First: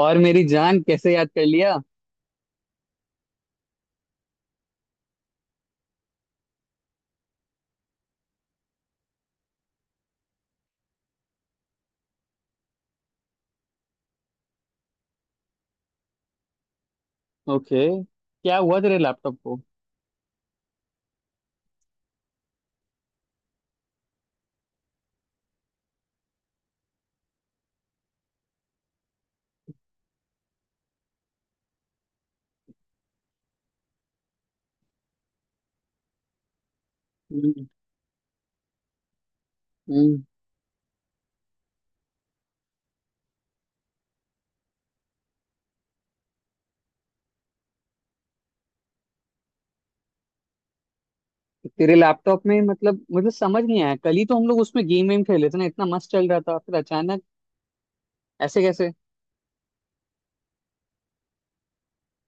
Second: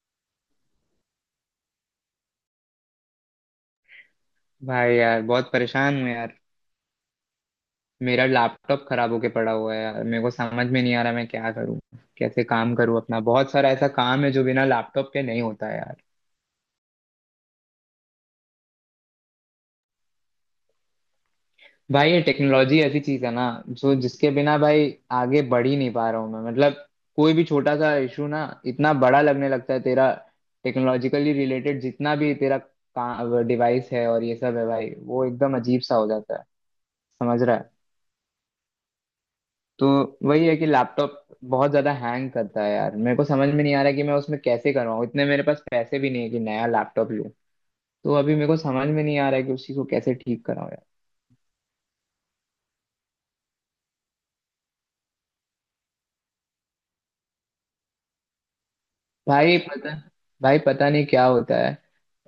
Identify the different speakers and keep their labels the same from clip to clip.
Speaker 1: और मेरी जान कैसे याद कर लिया।
Speaker 2: भाई यार बहुत परेशान हूँ यार। मेरा लैपटॉप खराब होके पड़ा हुआ है यार। मेरे को समझ में नहीं आ रहा मैं क्या करूँ, कैसे काम करूँ। अपना बहुत सारा ऐसा काम है जो बिना लैपटॉप के नहीं होता है यार।
Speaker 1: ओके, क्या हुआ तेरे लैपटॉप को?
Speaker 2: भाई ये टेक्नोलॉजी ऐसी चीज है ना जो जिसके बिना भाई आगे बढ़ ही नहीं पा रहा हूँ मैं, मतलब कोई भी छोटा सा इशू ना इतना बड़ा लगने लगता है। तेरा टेक्नोलॉजिकली रिलेटेड जितना भी तेरा डिवाइस है और ये सब है भाई, वो एकदम अजीब सा हो जाता है। समझ रहा
Speaker 1: हम्म,
Speaker 2: है। तो
Speaker 1: हम्म।
Speaker 2: वही है कि लैपटॉप बहुत ज्यादा हैंग करता है यार। मेरे को समझ में नहीं आ रहा कि मैं उसमें कैसे करवाऊँ, इतने मेरे पास पैसे भी नहीं है कि नया लैपटॉप लूँ। तो अभी मेरे को समझ में नहीं आ रहा है कि उसी को कैसे ठीक कराऊँ यार।
Speaker 1: तेरे लैपटॉप में मतलब मुझे समझ नहीं आया, कल ही तो हम लोग उसमें गेम वेम खेले थे ना, इतना मस्त चल रहा था फिर अचानक ऐसे कैसे?
Speaker 2: भाई पता भाई पता नहीं क्या होता है।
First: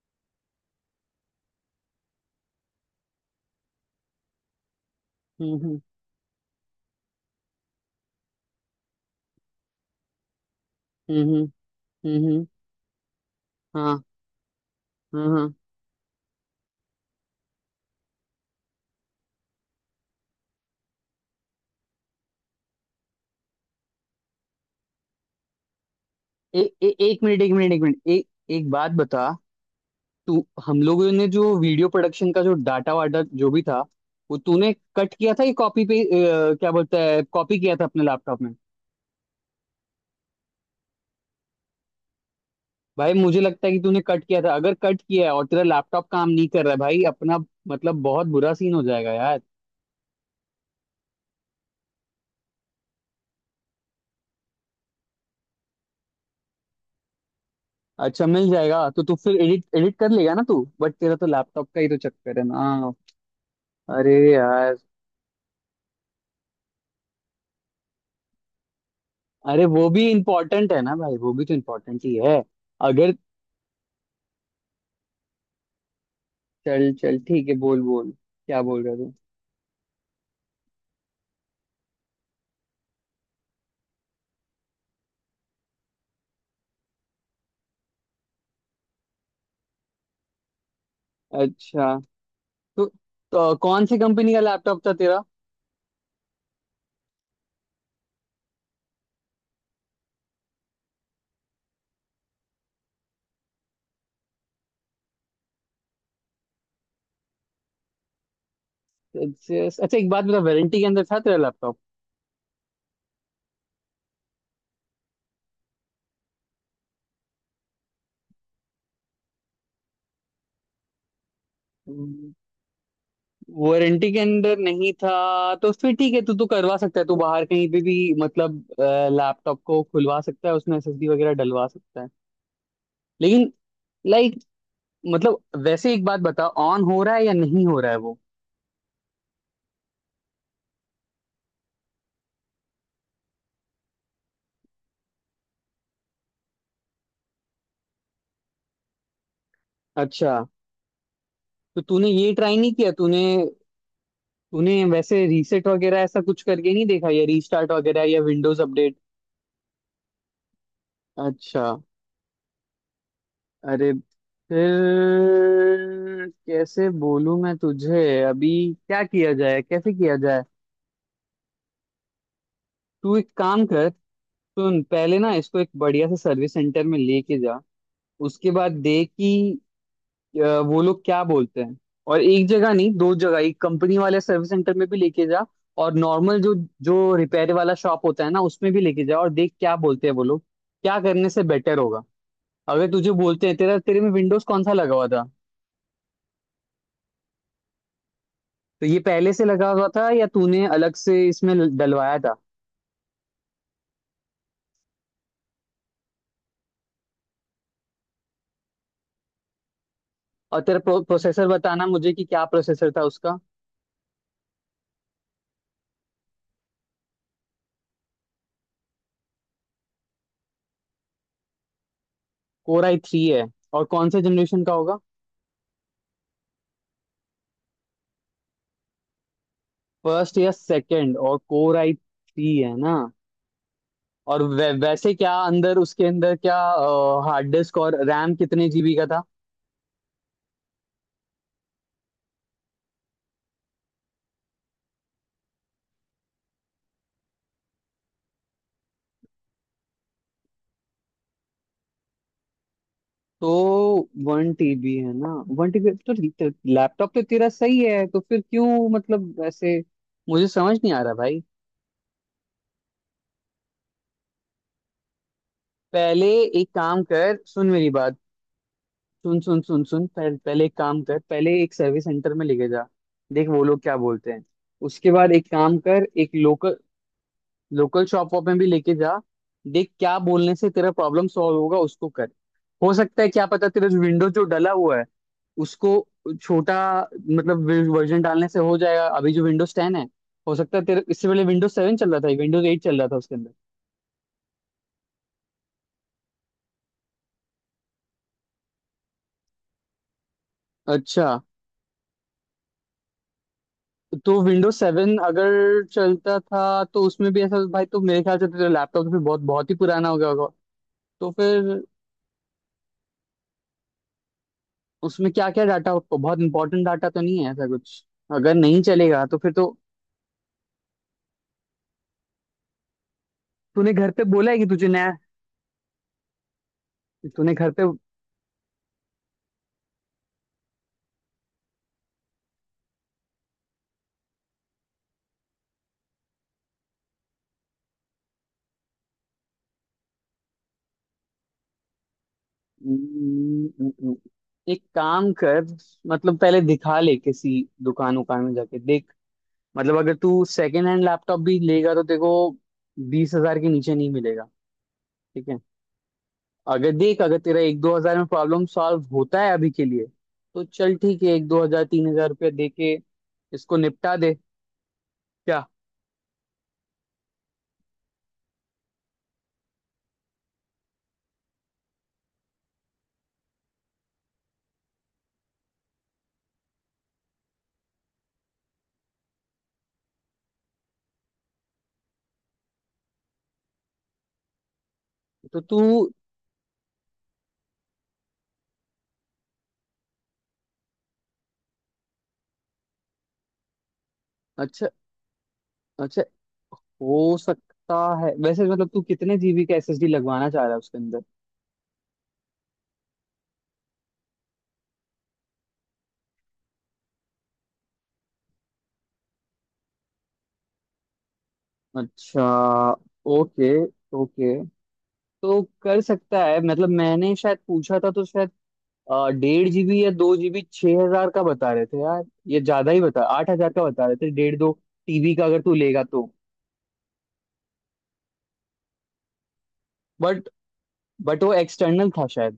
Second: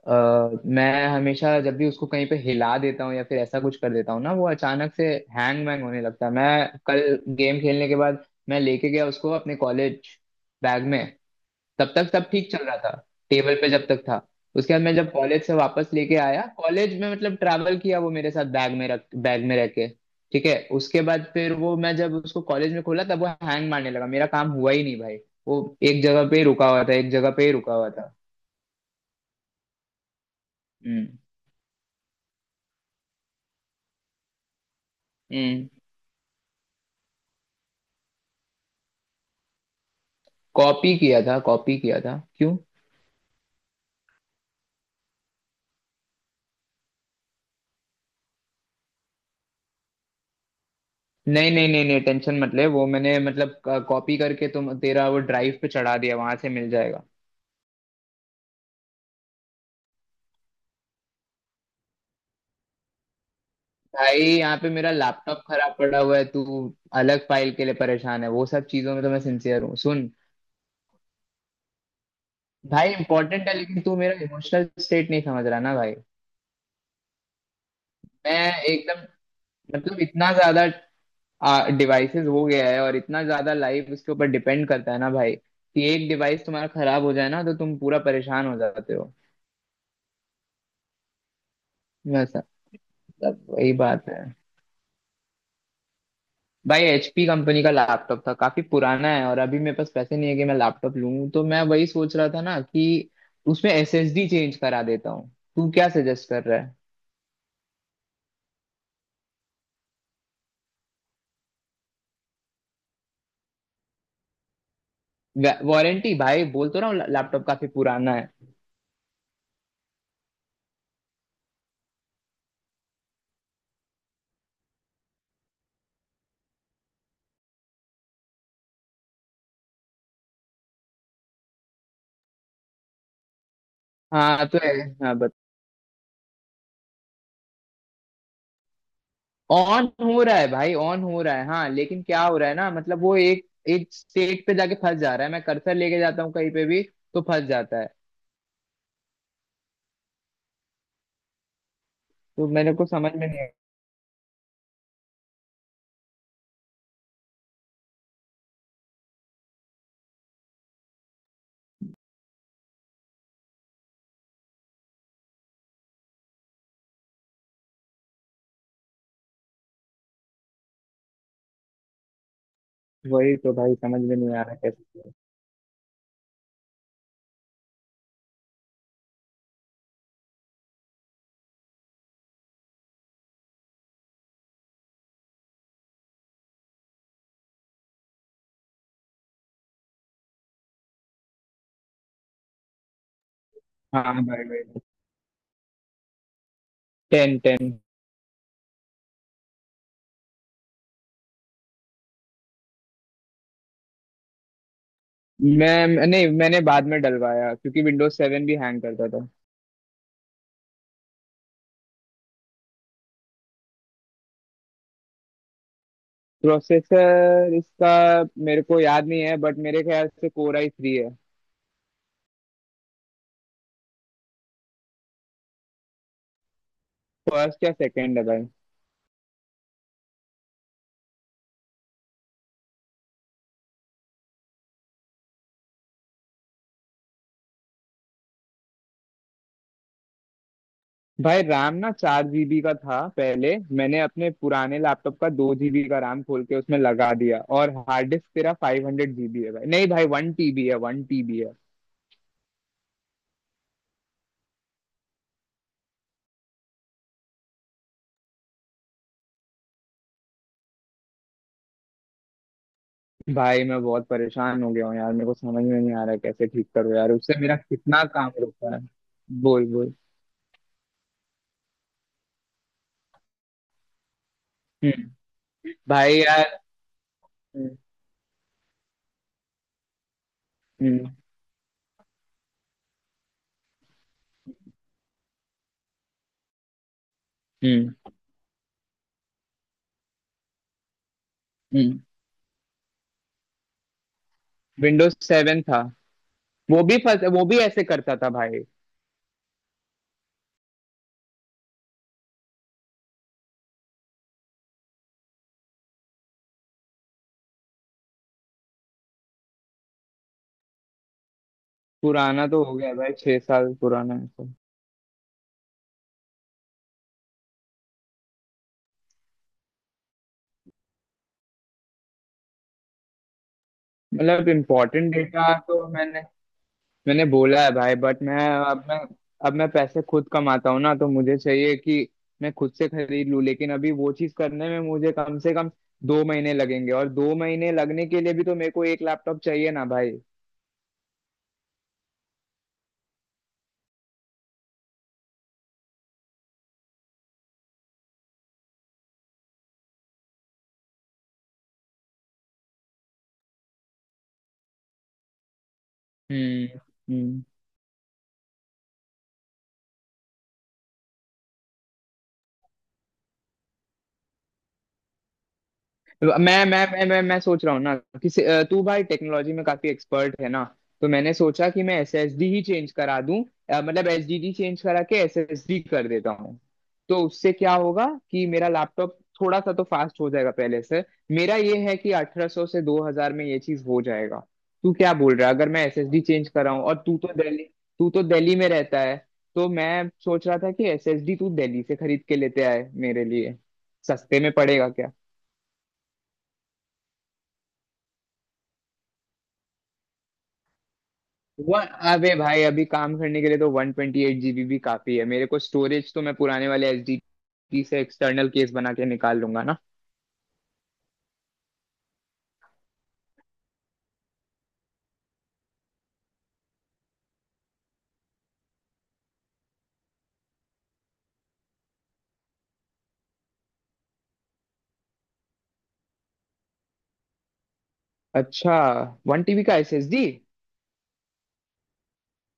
Speaker 2: अ, मैं हमेशा जब भी उसको कहीं पे हिला देता हूँ या फिर ऐसा कुछ कर देता हूँ ना वो अचानक से
Speaker 1: हम्म,
Speaker 2: हैंग
Speaker 1: हम्म,
Speaker 2: वैंग होने लगता है। मैं कल गेम खेलने के बाद मैं लेके गया उसको अपने कॉलेज बैग में।
Speaker 1: हम्म, हम्म,
Speaker 2: तब तक सब ठीक चल रहा था। टेबल पे जब
Speaker 1: हाँ,
Speaker 2: तक था। उसके बाद मैं जब
Speaker 1: हाँ,
Speaker 2: कॉलेज से
Speaker 1: हाँ।
Speaker 2: वापस लेके आया, कॉलेज में मतलब ट्रैवल किया वो मेरे साथ बैग में, रह के ठीक है। उसके बाद फिर वो मैं जब उसको कॉलेज में खोला तब वो हैंग मारने लगा। मेरा काम हुआ ही नहीं भाई। वो एक जगह पे ही
Speaker 1: ए,
Speaker 2: रुका हुआ
Speaker 1: ए,
Speaker 2: था, एक
Speaker 1: एक
Speaker 2: जगह
Speaker 1: मिनट,
Speaker 2: पे
Speaker 1: एक
Speaker 2: ही
Speaker 1: मिनट,
Speaker 2: रुका
Speaker 1: एक
Speaker 2: हुआ
Speaker 1: मिनट,
Speaker 2: था।
Speaker 1: ए, एक बात बता। तू, हम
Speaker 2: हम्म।
Speaker 1: लोगों ने जो वीडियो प्रोडक्शन का जो डाटा वाटा जो भी था, वो तूने कट किया था या
Speaker 2: हम्म।
Speaker 1: कॉपी पे? क्या बोलता है, कॉपी किया था अपने लैपटॉप में?
Speaker 2: कॉपी किया था, कॉपी किया था, क्यों।
Speaker 1: भाई, मुझे लगता है कि तूने कट किया था। अगर कट किया है और तेरा लैपटॉप काम नहीं कर रहा है भाई अपना, मतलब बहुत बुरा सीन हो जाएगा यार।
Speaker 2: नहीं, नहीं, नहीं, नहीं, टेंशन मत ले। वो मैंने मतलब कॉपी करके तुम तेरा वो ड्राइव पे चढ़ा दिया, वहां से मिल जाएगा।
Speaker 1: अच्छा, मिल जाएगा तो तू फिर एडिट एडिट कर लेगा ना तू, बट तेरा तो लैपटॉप का ही तो चक्कर है ना। अरे
Speaker 2: भाई यहाँ पे
Speaker 1: यार,
Speaker 2: मेरा लैपटॉप खराब पड़ा हुआ है, तू अलग फाइल के लिए परेशान है। वो सब चीजों में तो मैं सिंसियर
Speaker 1: अरे
Speaker 2: हूँ
Speaker 1: वो भी
Speaker 2: सुन।
Speaker 1: इम्पोर्टेंट है ना भाई, वो भी तो इम्पोर्टेंट ही है।
Speaker 2: भाई
Speaker 1: अगर,
Speaker 2: इंपॉर्टेंट है लेकिन तू मेरा इमोशनल स्टेट नहीं समझ रहा ना भाई।
Speaker 1: चल चल ठीक है, बोल बोल
Speaker 2: मैं
Speaker 1: क्या बोल रहे
Speaker 2: एकदम,
Speaker 1: तू।
Speaker 2: मतलब इतना ज्यादा डिवाइसेस हो गया है और इतना ज्यादा लाइफ उसके ऊपर डिपेंड करता है ना भाई कि एक डिवाइस तुम्हारा खराब हो जाए ना तो तुम पूरा परेशान हो जाते हो।
Speaker 1: अच्छा।
Speaker 2: वैसा,
Speaker 1: तो,
Speaker 2: मतलब
Speaker 1: तो
Speaker 2: वही
Speaker 1: कौन सी
Speaker 2: बात है।
Speaker 1: कंपनी का लैपटॉप था तेरा?
Speaker 2: भाई HP कंपनी का लैपटॉप था, काफी पुराना है और अभी मेरे पास पैसे नहीं है कि मैं लैपटॉप लूं। तो मैं वही सोच रहा था ना कि उसमें SSD चेंज करा देता हूँ। तू क्या सजेस्ट कर रहा।
Speaker 1: अच्छा, अच्छा, एक बात बता, वारंटी के अंदर था तेरा
Speaker 2: है वारंटी भाई, बोल तो रहा हूँ लैपटॉप काफी पुराना है।
Speaker 1: लैपटॉप? वारंटी के अंदर नहीं था तो फिर ठीक है। तू तो करवा सकता है, तू बाहर कहीं पे भी मतलब लैपटॉप को खुलवा सकता है, उसमें एसएसडी वगैरह डलवा सकता है। लेकिन, लाइक,
Speaker 2: हाँ तो है। हाँ बत
Speaker 1: मतलब वैसे एक बात बता, ऑन हो रहा है या नहीं हो रहा है वो?
Speaker 2: ऑन हो रहा है भाई, ऑन हो रहा है। हाँ लेकिन क्या हो रहा है ना, मतलब वो एक एक स्टेट पे जाके फंस जा रहा है। मैं कर्सर लेके जाता हूँ कहीं पे भी तो फंस जाता है।
Speaker 1: अच्छा, तो तूने ये
Speaker 2: तो
Speaker 1: ट्राई नहीं
Speaker 2: मेरे को
Speaker 1: किया?
Speaker 2: समझ
Speaker 1: तूने
Speaker 2: में नहीं
Speaker 1: तूने वैसे रीसेट वगैरह ऐसा कुछ करके नहीं देखा, या रीस्टार्ट वगैरह या विंडोज अपडेट? अच्छा। अरे, फिर कैसे बोलूं मैं तुझे अभी, क्या किया जाए, कैसे किया जाए। तू एक
Speaker 2: वही तो
Speaker 1: काम
Speaker 2: भाई
Speaker 1: कर,
Speaker 2: समझ में नहीं आ रहा
Speaker 1: सुन,
Speaker 2: कैसे।
Speaker 1: पहले ना इसको एक बढ़िया से सर्विस सेंटर में लेके जा। उसके बाद देख कि वो लोग क्या बोलते हैं। और एक जगह नहीं, दो जगह, एक कंपनी वाले सर्विस सेंटर में भी लेके जा, और नॉर्मल जो जो रिपेयर वाला शॉप होता है ना, उसमें भी लेके जा और देख क्या बोलते हैं वो लोग, क्या करने से बेटर होगा। अगर तुझे बोलते हैं, तेरा तेरे में
Speaker 2: हाँ
Speaker 1: विंडोज
Speaker 2: भाई।
Speaker 1: कौन सा लगा हुआ था?
Speaker 2: टेन टेन
Speaker 1: तो ये पहले से लगा हुआ था या तूने अलग से इसमें डलवाया था?
Speaker 2: मैं नहीं, मैंने बाद में डलवाया क्योंकि Windows 7 भी हैंग करता था।
Speaker 1: और तेरा प्रोसेसर बताना मुझे कि क्या प्रोसेसर था उसका।
Speaker 2: प्रोसेसर इसका मेरे को याद नहीं है, बट मेरे ख्याल से Core i3 है।
Speaker 1: कोर आई थ्री है? और कौन से जनरेशन का होगा?
Speaker 2: फर्स्ट या सेकंड है भाई।
Speaker 1: फर्स्ट या सेकंड, और कोर आई थ्री है ना? और वैसे क्या अंदर, उसके अंदर क्या हार्ड डिस्क और रैम कितने जीबी का था?
Speaker 2: भाई रैम ना 4 GB का था, पहले मैंने अपने पुराने लैपटॉप का 2 GB का रैम खोल के उसमें लगा दिया। और हार्ड डिस्क तेरा 500 GB है भाई, नहीं भाई 1 TB है, वन टीबी है।
Speaker 1: तो 1 टीबी है ना? One TB. तो लैपटॉप तो तेरा सही है, तो फिर क्यों, मतलब ऐसे, मुझे समझ नहीं आ रहा भाई।
Speaker 2: भाई मैं बहुत परेशान हो गया हूँ यार, मेरे को समझ में नहीं आ रहा है
Speaker 1: पहले
Speaker 2: कैसे
Speaker 1: एक
Speaker 2: ठीक करो
Speaker 1: काम
Speaker 2: यार।
Speaker 1: कर,
Speaker 2: उससे मेरा
Speaker 1: सुन मेरी
Speaker 2: कितना
Speaker 1: बात।
Speaker 2: काम रुका है।
Speaker 1: सुन, सुन,
Speaker 2: बोल
Speaker 1: सुन,
Speaker 2: बोल।
Speaker 1: सुन, पहले एक काम कर, पहले एक सर्विस सेंटर में लेके जा। देख वो लोग क्या बोलते हैं। उसके
Speaker 2: हम्म।
Speaker 1: बाद एक काम कर,
Speaker 2: भाई
Speaker 1: एक
Speaker 2: यार।
Speaker 1: लोकल लोकल शॉप वॉप में भी लेके जा। देख क्या बोलने से तेरा
Speaker 2: हम्म
Speaker 1: प्रॉब्लम सॉल्व होगा, उसको कर। हो सकता है, क्या पता, तेरा जो विंडो जो डला हुआ है, उसको छोटा, मतलब
Speaker 2: हम्म।
Speaker 1: वर्जन डालने से हो जाएगा। अभी जो विंडोज 10 है, हो सकता है तेरे इससे पहले विंडोज 7
Speaker 2: हम्म।
Speaker 1: चल रहा था, विंडोज 8 चल रहा था उसके अंदर।
Speaker 2: विंडोज सेवन था। वो भी ऐसे करता था भाई।
Speaker 1: अच्छा। तो विंडोज सेवन अगर चलता था तो उसमें भी ऐसा, भाई तो मेरे ख्याल से तो तेरा लैपटॉप तो फिर बहुत बहुत ही पुराना हो गया होगा। तो फिर
Speaker 2: पुराना तो हो गया भाई, 6 साल पुराना है तो।
Speaker 1: उसमें क्या क्या डाटा, बहुत इंपॉर्टेंट डाटा तो नहीं है ऐसा कुछ? अगर नहीं चलेगा तो फिर तो, तूने घर पे
Speaker 2: मतलब
Speaker 1: बोला है कि तुझे नया,
Speaker 2: इम्पोर्टेंट डेटा तो मैंने मैंने
Speaker 1: तूने
Speaker 2: बोला
Speaker 1: घर
Speaker 2: है
Speaker 1: पे,
Speaker 2: भाई, बट मैं अब मैं अब मैं पैसे खुद कमाता हूँ ना। तो मुझे चाहिए कि मैं खुद से खरीद लूँ, लेकिन अभी वो चीज करने में मुझे कम से कम 2 महीने लगेंगे, और 2 महीने लगने के लिए भी तो मेरे को एक लैपटॉप चाहिए ना भाई।
Speaker 1: हम्म, एक काम कर, मतलब पहले दिखा ले किसी दुकान उकान में जाके देख। मतलब अगर तू सेकंड हैंड लैपटॉप भी लेगा तो तेरे को 20,000 के नीचे नहीं मिलेगा। ठीक है?
Speaker 2: हम्म
Speaker 1: अगर देख, अगर
Speaker 2: हम्म।
Speaker 1: तेरा एक दो हजार में प्रॉब्लम सॉल्व होता है अभी के लिए, तो चल ठीक है, एक दो हजार, 3,000 रुपया दे के इसको निपटा दे। क्या?
Speaker 2: मैं मैं सोच रहा हूँ ना कि तू भाई टेक्नोलॉजी में काफी एक्सपर्ट है ना। तो मैंने सोचा कि मैं SSD ही चेंज करा दूं। मतलब SDD चेंज करा के SSD कर देता हूँ। तो उससे क्या होगा कि मेरा लैपटॉप थोड़ा सा तो फास्ट हो जाएगा पहले से। मेरा ये है कि 1800 से 2000 में ये चीज हो जाएगा। तू क्या बोल रहा है
Speaker 1: तो
Speaker 2: अगर
Speaker 1: तू,
Speaker 2: मैं SSD चेंज कराऊं, और तू तो दिल्ली में रहता है। तो मैं सोच रहा था कि SSD तू दिल्ली से खरीद के लेते आए मेरे लिए, सस्ते में
Speaker 1: अच्छा,
Speaker 2: पड़ेगा क्या।
Speaker 1: अच्छा, हो सकता है। वैसे मतलब तू कितने जीबी का एसएसडी लगवाना चाह रहा है उसके अंदर?
Speaker 2: वन अबे भाई, अभी काम करने के लिए तो 128 GB भी काफी है। मेरे को स्टोरेज तो मैं पुराने वाले SD से एक्सटर्नल केस बना के निकाल लूंगा ना।
Speaker 1: अच्छा। Okay, okay. तो कर सकता है, मतलब मैंने शायद पूछा था, तो शायद 1.5 जीबी या 2 जीबी 6,000 का बता रहे थे यार। ये ज्यादा ही बता, 8,000 का बता रहे थे डेढ़ दो टीबी का अगर तू लेगा तो।
Speaker 2: अच्छा, 1 TB का एसएसडी।
Speaker 1: बट बट वो एक्सटर्नल था शायद।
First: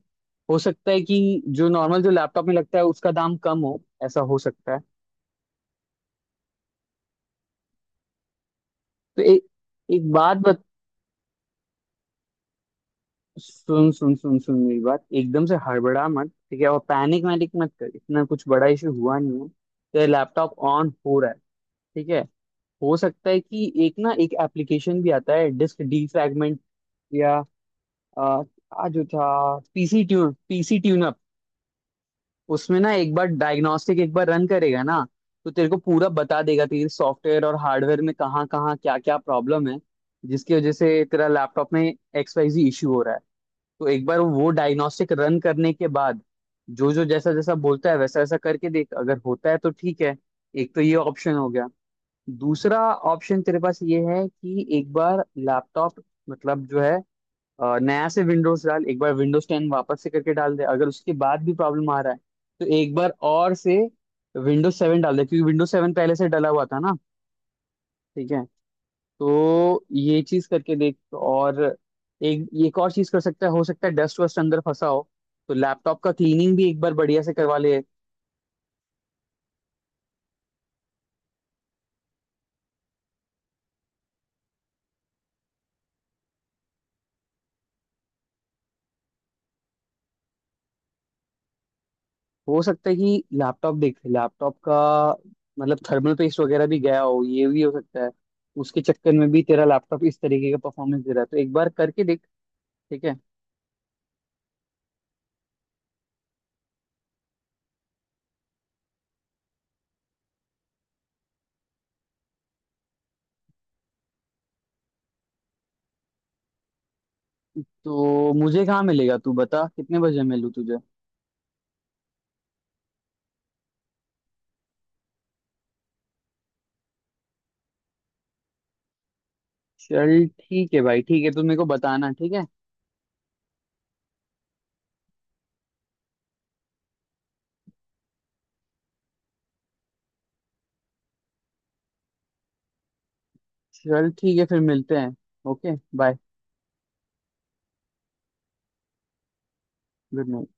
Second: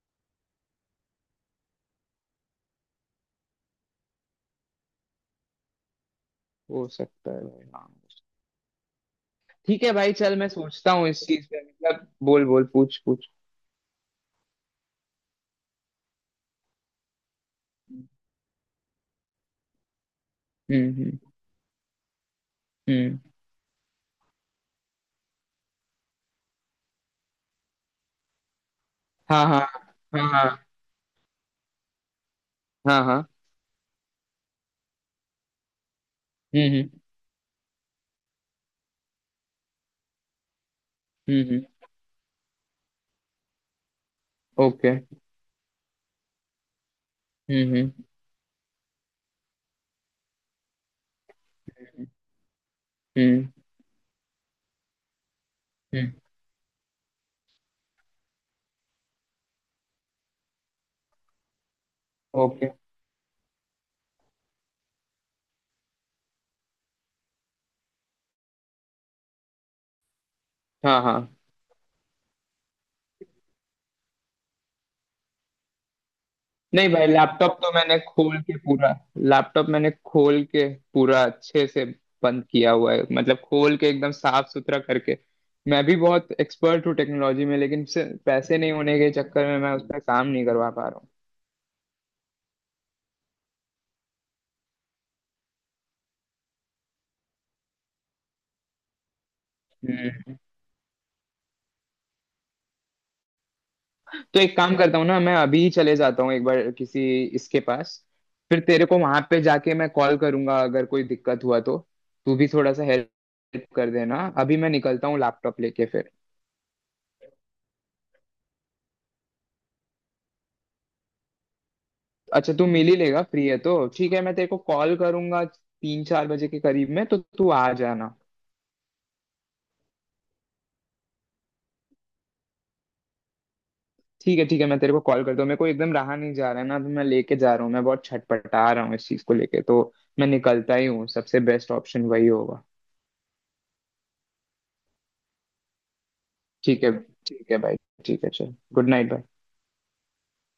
Speaker 1: हो सकता है कि जो नॉर्मल जो लैपटॉप में लगता है उसका दाम कम हो, ऐसा हो सकता है।
Speaker 2: हो सकता है भाई, हाँ।
Speaker 1: तो ए,
Speaker 2: ठीक है
Speaker 1: एक
Speaker 2: भाई, चल
Speaker 1: बात
Speaker 2: मैं सोचता हूँ इस चीज पे, मतलब बोल बोल, पूछ पूछ।
Speaker 1: सुन। सुन, सुन, सुन, मेरी बात, एकदम से हड़बड़ा मत। ठीक है? और पैनिक वैनिक मत कर, इतना कुछ बड़ा इशू हुआ नहीं है। तेरा लैपटॉप ऑन हो
Speaker 2: हम्म।
Speaker 1: रहा है, ठीक है? हो
Speaker 2: हम्म।
Speaker 1: सकता है कि, एक ना एक एप्लीकेशन भी आता है, डिस्क डीफ्रैगमेंट, या आ, आ जो
Speaker 2: हाँ
Speaker 1: था,
Speaker 2: हाँ। हाँ हाँ।
Speaker 1: PC tune-up. उसमें ना
Speaker 2: हाँ
Speaker 1: एक बार
Speaker 2: हाँ।
Speaker 1: डायग्नोस्टिक एक बार रन करेगा ना, तो तेरे को पूरा बता देगा, तेरे
Speaker 2: हम्म।
Speaker 1: सॉफ्टवेयर और हार्डवेयर में कहाँ कहाँ, क्या क्या प्रॉब्लम है, जिसकी वजह से तेरा
Speaker 2: हम्म हम्म,
Speaker 1: लैपटॉप में एक्स वाई जी इशू हो रहा है। तो एक बार वो
Speaker 2: ओके।
Speaker 1: डायग्नोस्टिक रन करने के बाद जो जो, जैसा जैसा
Speaker 2: हम्म,
Speaker 1: बोलता है,
Speaker 2: okay।
Speaker 1: वैसा वैसा करके देख। अगर होता है तो ठीक है। एक तो ये ऑप्शन हो गया।
Speaker 2: हम्म
Speaker 1: दूसरा ऑप्शन
Speaker 2: हम्म।
Speaker 1: तेरे पास ये है कि एक बार लैपटॉप
Speaker 2: हम्म।
Speaker 1: मतलब जो है, नया से विंडोज डाल। एक बार विंडोज टेन वापस से करके डाल दे। अगर उसके बाद भी प्रॉब्लम आ रहा है तो
Speaker 2: ओके।
Speaker 1: एक बार और से विंडोज सेवन डाल दे, क्योंकि विंडोज सेवन पहले से डला हुआ था ना। ठीक है? तो ये चीज करके
Speaker 2: हाँ
Speaker 1: देख।
Speaker 2: हाँ।
Speaker 1: और एक एक और चीज कर सकता है, हो सकता है डस्ट वस्ट अंदर फंसा हो, तो लैपटॉप का क्लीनिंग भी एक
Speaker 2: नहीं
Speaker 1: बार
Speaker 2: भाई,
Speaker 1: बढ़िया से
Speaker 2: लैपटॉप
Speaker 1: करवा
Speaker 2: तो
Speaker 1: ले।
Speaker 2: मैंने खोल के पूरा, लैपटॉप मैंने खोल के पूरा अच्छे से बंद किया हुआ है, मतलब खोल के एकदम साफ सुथरा करके। मैं भी बहुत एक्सपर्ट हूँ टेक्नोलॉजी में, लेकिन सिर्फ पैसे नहीं होने के चक्कर में मैं उस पर काम नहीं करवा पा रहा हूँ।
Speaker 1: हो सकता है कि लैपटॉप, देख, लैपटॉप का मतलब थर्मल पेस्ट वगैरह भी गया हो, ये भी हो सकता है। उसके चक्कर में भी तेरा लैपटॉप इस
Speaker 2: हम्म।
Speaker 1: तरीके का परफॉर्मेंस दे रहा है, तो एक बार करके देख। ठीक है?
Speaker 2: तो एक काम करता हूँ ना, मैं अभी ही चले जाता हूँ एक बार किसी इसके पास। फिर तेरे को वहां पे जाके मैं कॉल करूंगा अगर कोई दिक्कत हुआ तो। तू भी थोड़ा सा हेल्प कर देना। अभी मैं निकलता हूँ लैपटॉप लेके फिर।
Speaker 1: तो मुझे कहाँ मिलेगा, तू बता कितने बजे मिलूँ तुझे।
Speaker 2: अच्छा तू मिल ही लेगा, फ्री है तो ठीक है। मैं तेरे को कॉल करूंगा 3-4 बजे के करीब में, तो तू आ जाना।
Speaker 1: चल ठीक है भाई, ठीक है, तू मेरे को बताना। ठीक है।
Speaker 2: ठीक है, ठीक है, मैं तेरे को कॉल करता हूँ। मेरे को एकदम रहा नहीं जा रहा है ना, तो मैं लेके जा रहा हूँ। मैं बहुत छटपटा रहा हूँ इस चीज को लेके, तो मैं निकलता ही हूँ, सबसे बेस्ट ऑप्शन वही होगा।
Speaker 1: चल ठीक है, फिर मिलते हैं। Okay, bye.
Speaker 2: ठीक है। ठीक है भाई। ठीक है, चल, गुड नाइट भाई।
Speaker 1: Good night.